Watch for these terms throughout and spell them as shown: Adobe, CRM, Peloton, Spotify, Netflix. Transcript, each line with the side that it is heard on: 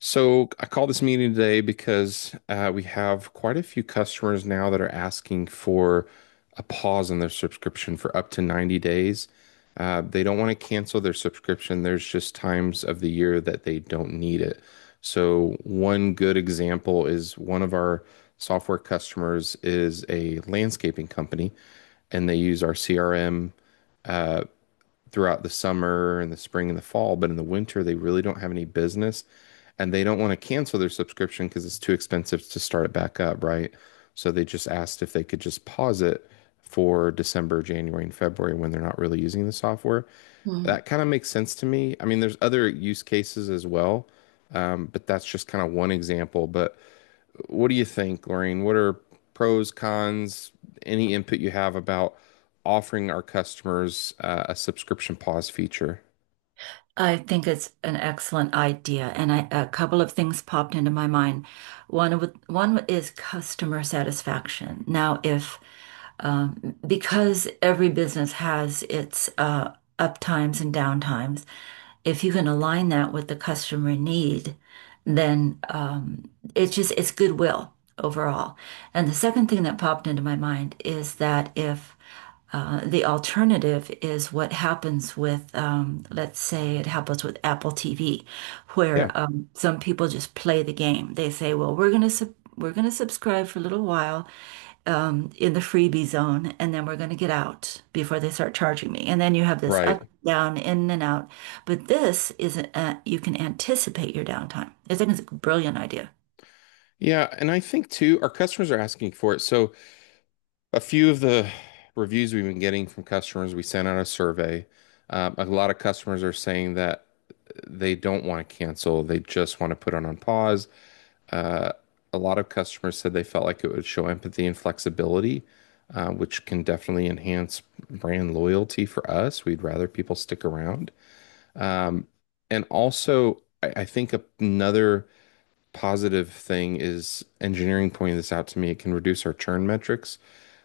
left: So I called this meeting today because we have quite a few customers now that are asking for a pause in their subscription for up to 90 days. They don't want to cancel their subscription. There's just times of the year that they don't need it. So one good example is one of our software customers is a landscaping company and they use our CRM. Uh, Throughout the summer and the spring and the fall, but in the winter they really don't have any business and they don't want to cancel their subscription because it's too expensive to start it back up, right? So they just asked if they could just pause it for December, January, and February when they're not really using the software.
right: Mm.
left: That kind of makes sense to me. I mean, there's other use cases as well, but that's just kind of one example. But what do you think, Lorraine? What are pros, cons, any input you have about offering our customers a subscription pause feature?
right: I think it's an excellent idea, a couple of things popped into my mind. One is customer satisfaction. Now, if because every business has its up times and down times, if you can align that with the customer need, then it's just it's goodwill overall. And the second thing that popped into my mind is that if the alternative is what happens with, let's say it happens with Apple TV,
left: Yeah,
right: where some people just play the game. They say, well, we're going to subscribe for a little while in the freebie zone, and then we're going to get out before they start charging me. And then you have this up,
left: right.
right: down, in and out. But this is you can anticipate your downtime. I think it's like a brilliant idea.
left: Yeah, and I think too, our customers are asking for it. So a few of the reviews we've been getting from customers, we sent out a survey. A lot of customers are saying that they don't want to cancel. They just want to put it on pause. Uh, a lot of customers said they felt like it would show empathy and flexibility, which can definitely enhance brand loyalty for us. We'd rather people stick around. Um, and also, I think another positive thing is engineering pointed this out to me. It can reduce our churn metrics,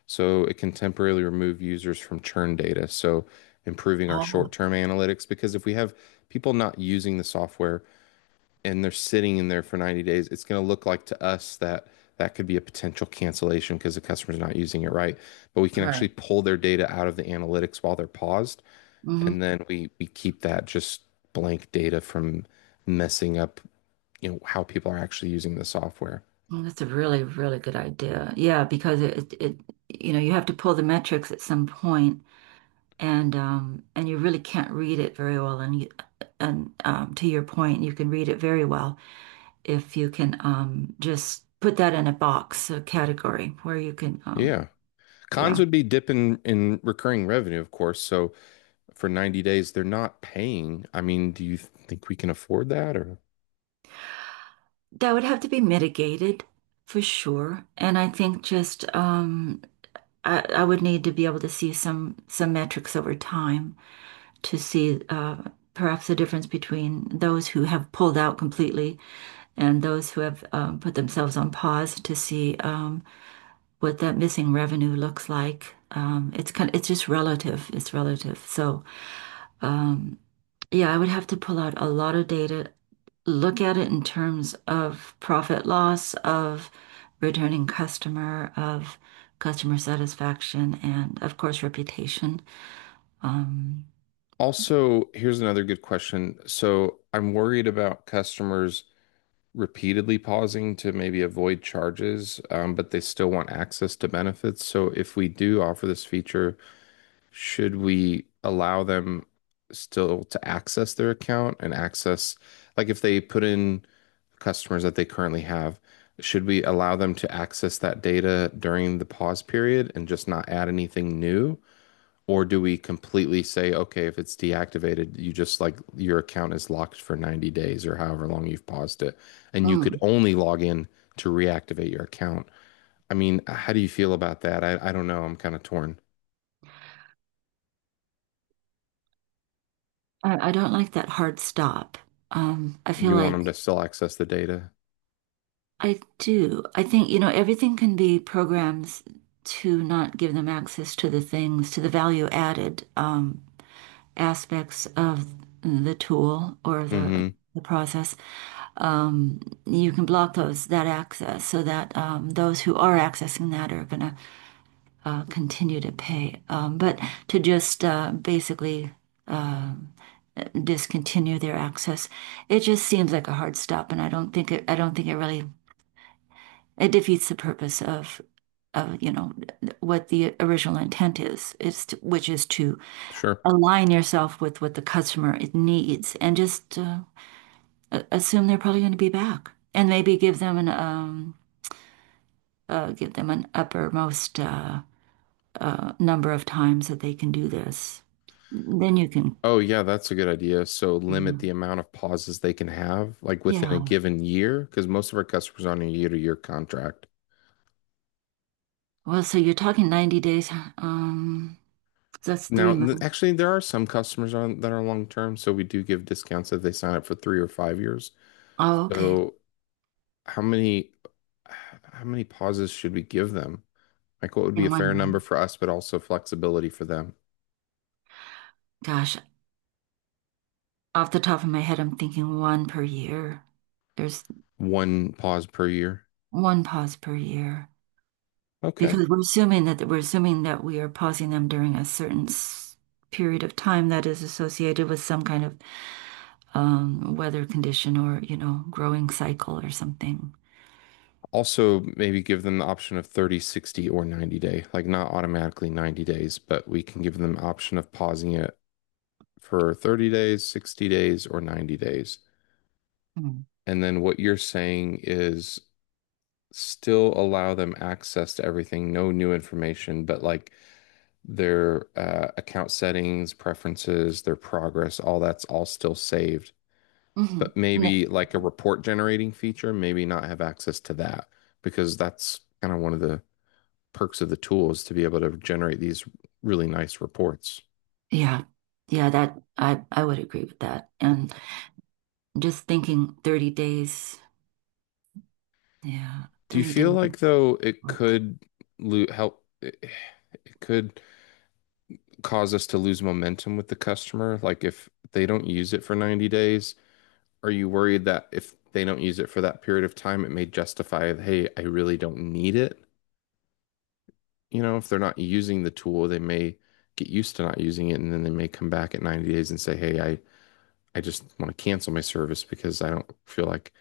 left: so it can temporarily remove users from churn data. So improving our
right: Oh,
left: short-term analytics, because if we have people not using the software, and they're sitting in there for 90 days, it's going to look like to us that that could be a potential cancellation because the customer's not using it right. But we can actually
right: right.
left: pull their data out of the analytics while they're paused, and
right: Mhm.
left: then we keep that just blank data from messing up how people are actually using the software.
right: Well, that's a really, really good idea. Yeah, because you know, you have to pull the metrics at some point, and and you really can't read it very well. And to your point, you can read it very well if you can just put that in a box, a category where you can.
left: Yeah. Cons
right: Yeah,
left: would be dip in recurring revenue, of course. So for 90 days, they're not paying. I mean, do you think we can afford that or?
right: that would have to be mitigated for sure. And I think I would need to be able to see some metrics over time to see perhaps the difference between those who have pulled out completely and those who have put themselves on pause to see what that missing revenue looks like. It's just relative. It's relative. So um, yeah, I would have to pull out a lot of data, look at it in terms of profit loss, of returning customer, of customer satisfaction, and of course reputation. Um,
left: Also, here's another good question. So I'm worried about customers repeatedly pausing to maybe avoid charges, but they still want access to benefits. So if we do offer this feature, should we allow them still to access their account and access, like if they put in customers that they currently have, should we allow them to access that data during the pause period and just not add anything new? Or do we completely say, okay, if it's deactivated, you just like your account is locked for 90 days or however long you've paused it, and you could
right: mm.
left: only log in to reactivate your account? I mean, how do you feel about that? I don't know. I'm kind of torn.
right: I don't like that hard stop. I feel
left: You want them
right: like
left: to still access the data?
right: I do. I think, you know, everything can be programs to not give them access to the things, to the value added aspects of the tool or the
left: Hmm.
right: the process. Um, you can block those that access so that those who are accessing that are going to continue to pay. But to just basically uh, discontinue their access. It just seems like a hard stop, and I don't think it. I don't think it really it defeats the purpose of you know what the original intent is. It's to, which is to
left: Sure.
right: align yourself with what the customer needs, and just assume they're probably going to be back, and maybe give them an uppermost number of times that they can do this. Then you can,
left: Oh, yeah, that's a good idea. So
right: you
left: limit
right: know,
left: the amount of pauses they can have, like within a
right: yeah.
left: given year, because most of our customers are on a year-to-year contract.
right: Well, so you're talking 90 days. Um, That's
left: Now,
right: three months.
left: actually, there are some customers on that are long term, so we do give discounts if they sign up for 3 or 5 years.
right: Oh, okay.
left: So, how many how many pauses should we give them? Like, what would
right: In
left: be a fair number
right: one.
left: for us, but also flexibility for them?
right: Gosh, off the top of my head, I'm thinking one per year. There's
left: One pause per year.
right: one pause per year
left: Okay.
right: because we're assuming that we are pausing them during a certain period of time that is associated with some kind of weather condition or, you know, growing cycle or something.
left: Also, maybe give them the option of 30, 60, or 90 day. Like, not automatically 90 days, but we can give them the option of pausing it for 30 days, 60 days, or 90 days.
right: Mm.
left: And then what you're saying is still allow them access to everything, no new information, but like their account settings, preferences, their progress, all that's all still saved.
right: Hmm.
left: But maybe like a report generating feature, maybe not have access to that because that's kind of one of the perks of the tool is to be able to generate these really nice reports.
right: Yeah. Yeah, that I would agree with that. And just thinking 30 days. Yeah,
left: Do you
right: 30
left: feel
right: days of
left: like though it
right: work.
left: could lo help? It could cause us to lose momentum with the customer. Like if they don't use it for 90 days, are you worried that if they don't use it for that period of time, it may justify, hey, I really don't need it? You know, if they're not using the tool, they may get used to not using it and then they may come back at 90 days and say, hey, I just want to cancel my service because I don't feel like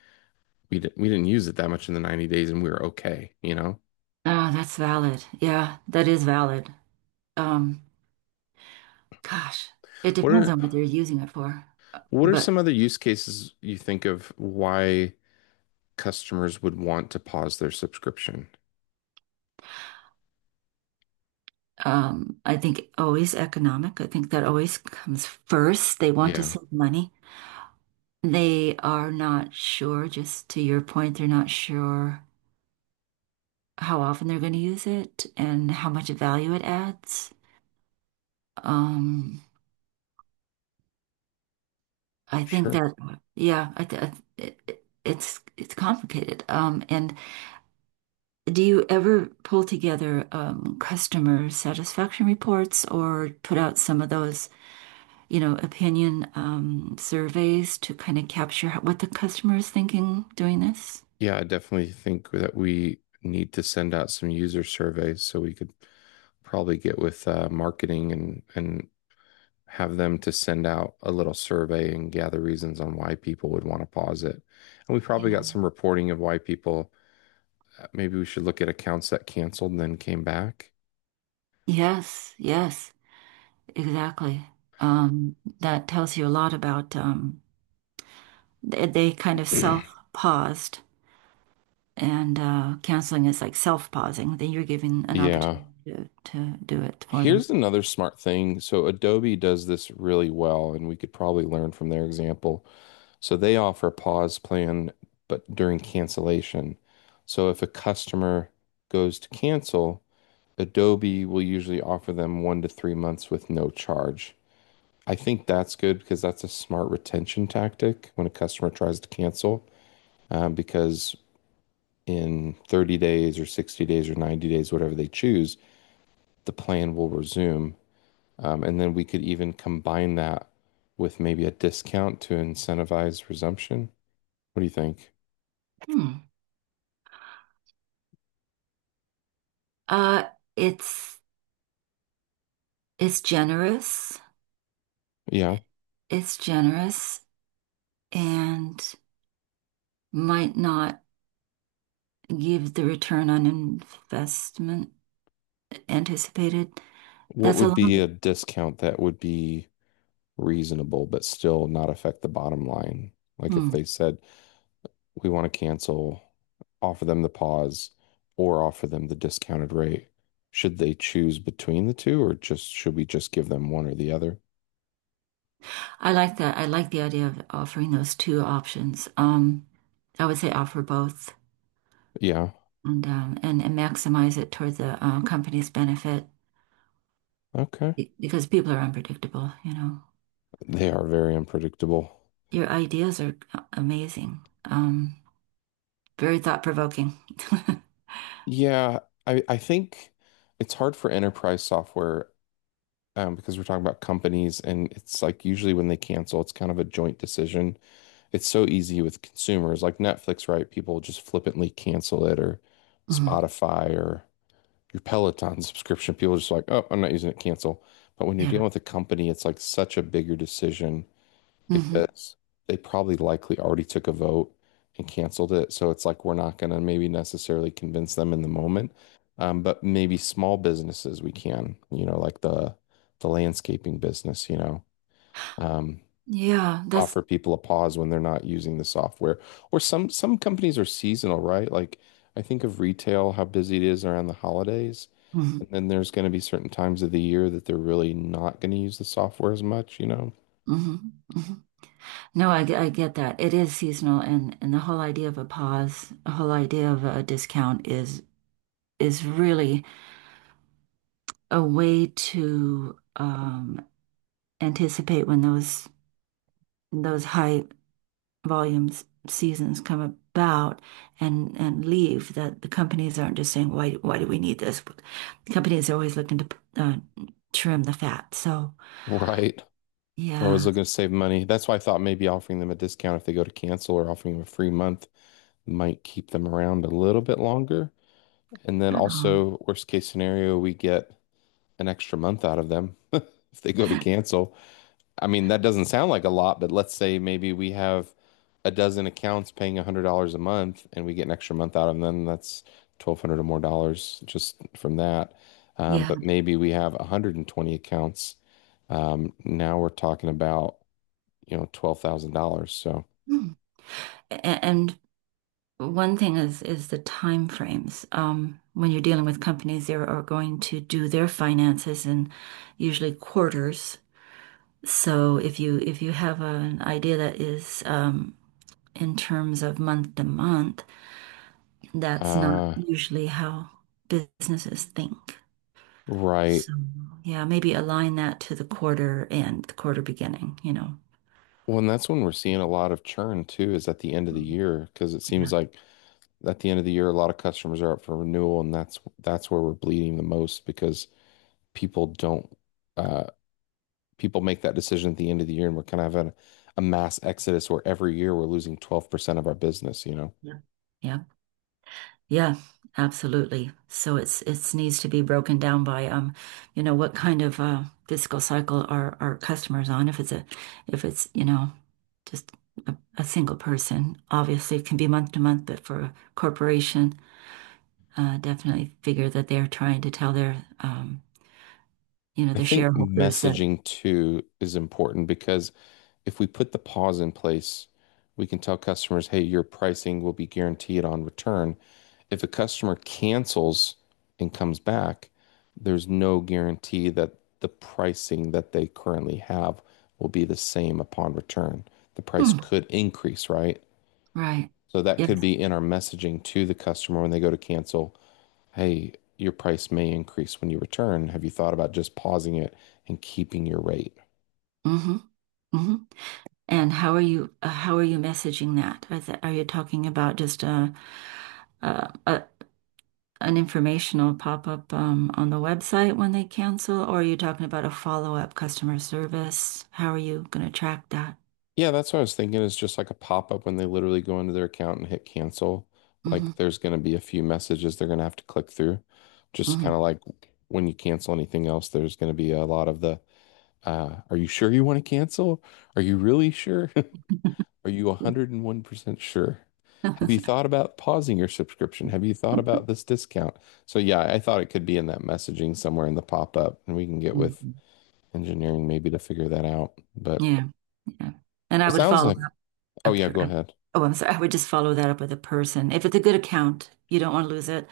left: we didn't use it that much in the 90 days and we were okay, you know?
right: Ah, that's valid. Yeah, that is valid. Um, gosh, it
left: What
right: depends
left: are
right: on what they're using it for.
left: what are
right: But
left: some other use cases you think of why customers would want to pause their subscription?
right: I think always economic. I think that always comes first. They want to
left: Yeah,
right: save money. They are not sure, just to your point, they're not sure how often they're going to use it and how much value it adds. Um, I think
left: sure.
right: that, yeah, I th- it- it's complicated. And do you ever pull together customer satisfaction reports or put out some of those? You know, opinion surveys to kind of capture how, what the customer is thinking doing this.
left: Yeah, I definitely think that we need to send out some user surveys so we could probably get with marketing and have them to send out a little survey and gather reasons on why people would want to pause it. And we probably
right: Yeah.
left: got some reporting of why people, maybe we should look at accounts that canceled and then came back.
right: Yes, yes, exactly. That tells you a lot about they kind of self-paused and canceling is like self-pausing. Then you're giving an opportunity
left: Yeah.
right: to do it for them.
left: Here's another smart thing. So Adobe does this really well, and we could probably learn from their example. So they offer a pause plan, but during cancellation. So if a customer goes to cancel, Adobe will usually offer them 1 to 3 months with no charge. I think that's good because that's a smart retention tactic when a customer tries to cancel, because in 30 days or 60 days or 90 days, whatever they choose, the plan will resume. And then we could even combine that with maybe a discount to incentivize resumption. What do you think?
right: Hmm. Uh, it's it's generous.
left: Yeah.
right: It's generous and might not give the return on investment anticipated.
left: What
right: That's a
left: would be a
right: long.
left: discount that would be reasonable but still not affect the bottom line? Like if
right: Hmm.
left: they said, we want to cancel, offer them the pause or offer them the discounted rate. Should they choose between the two or just should we just give them one or the other?
right: I like that. I like the idea of offering those two options. I would say offer both
left: Yeah.
right: and and maximize it toward the company's benefit
left: Okay.
right: because people are unpredictable, you know.
left: They are very unpredictable.
right: Your ideas are amazing. Very thought-provoking.
left: Yeah, I think it's hard for enterprise software because we're talking about companies and it's like usually when they cancel, it's kind of a joint decision. It's so easy with consumers like Netflix, right? People just flippantly cancel it or
right: Mhm.
left: Spotify or your Peloton subscription. People are just like, oh, I'm not using it, cancel. But when you're
right: Yeah.
left: dealing with a company, it's like such a bigger decision
right: Hmm.
left: because they probably likely already took a vote and canceled it. So it's like we're not going to maybe necessarily convince them in the moment. But maybe small businesses we can, you know, like the landscaping business, you know. Um,
right: Yeah, that's
left: Offer people a pause when they're not using the software. Or some companies are seasonal, right? Like I think of retail, how busy it is around the holidays. And
right: hmm.
left: then there's going to be certain times of the year that they're really not going to use the software as much, you know?
right: Hmm. Hmm. No, I get that. It is seasonal and the whole idea of a pause, the whole idea of a discount is really a way to anticipate when those high volumes seasons come about and leave that the companies aren't just saying why do we need this? The Companies are always looking to uh, trim the fat. So,
left: Right. They're always
right: yeah.
left: looking to save money. That's why I thought maybe offering them a discount if they go to cancel or offering them a free month might keep them around a little bit longer. And then
right: Um,
left: also, worst case scenario, we get an extra month out of them if they go to cancel. I mean, that doesn't sound like a lot, but let's say maybe we have a dozen accounts paying $100 a month and we get an extra month out of them. That's 1,200 or more dollars just from that.
right: yeah.
left: But maybe we have 120 accounts. Now we're talking about $12,000. So,
right: And, one thing is the time frames. When you're dealing with companies, they are going to do their finances in usually quarters. So if you have an idea that is in terms of month to month, that's not
left: uh,
right: usually how businesses think.
left: right.
right: So yeah, maybe align that to the quarter and the quarter beginning, you know.
left: Well, and that's when we're seeing a lot of churn too, is at the end of the
right: Mm,
left: year, because it
right: yeah.
left: seems like at the end of the year, a lot of customers are up for renewal, and that's where we're bleeding the most because people don't uh people make that decision at the end of the year and we're kind of having a mass exodus where every year we're losing 12% of our business, you know.
right: Yeah. Yeah. Yeah, absolutely. So it's needs to be broken down by you know, what kind of fiscal cycle are our customers on? If it's, you know, just a single person, obviously it can be month to month, but for a corporation, definitely figure that they're trying to tell their you know,
left: I
right: their
left: think
right: shareholders that
left: messaging too is important because if we put the pause in place, we can tell customers, hey, your pricing will be guaranteed on return. If a customer cancels and comes back, there's no guarantee that the pricing that they currently have will be the same upon return. The price
right: hmm,
left: could increase, right?
right: right.
left: So that could
right: Yes.
left: be in our messaging to the customer when they go to cancel. Hey, your price may increase when you return. Have you thought about just pausing it and keeping your rate?
right: Mm-hmm. Mm-hmm. And how are you messaging that? Is that, are you talking about just uh, uh, an informational pop-up on the website when they cancel, or are you talking about a follow-up customer service? How are you going to track that?
left: Yeah, that's what I was thinking is just like a pop-up when they literally go into their account and hit cancel. Like
right: Hmm.
left: there's going to be a few messages they're going to have to click through. Just
right: Hmm.
left: kind of like when you cancel anything else, there's going to be a lot of the, are you sure you want to cancel? Are you really sure? Are you 101% sure? Have you
right: Mhm.
left: thought about pausing your subscription? Have you thought about this discount? So, yeah, I thought it could be in that messaging somewhere in the pop-up, and we can get with engineering maybe to figure that out. But
right: Yeah, yeah. And I
left: it
right: would
left: sounds
right: follow
left: like,
right: up,
left: oh,
right: up
left: yeah,
right: here.
left: go ahead.
right: Oh, I'm sorry. I would just follow that up with a person. If it's a good account, you don't want to lose it.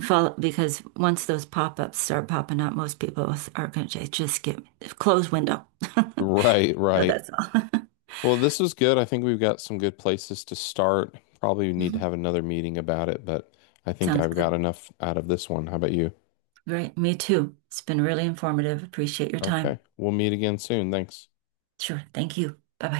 right: Follow because once those pop-ups start popping up, most people are going to just get close window.
left: Right,
right: So
left: right.
right: that's all.
left: Well, this was good. I think we've got some good places to start. Probably need to
right: Mhm.
left: have another meeting about it, but I think
right: Sounds
left: I've got
right: good.
left: enough out of this one. How about you?
right: Right. Me too. It's been really informative. Appreciate your time.
left: Okay, we'll meet again soon. Thanks.
right: Sure. Thank you. Bye bye.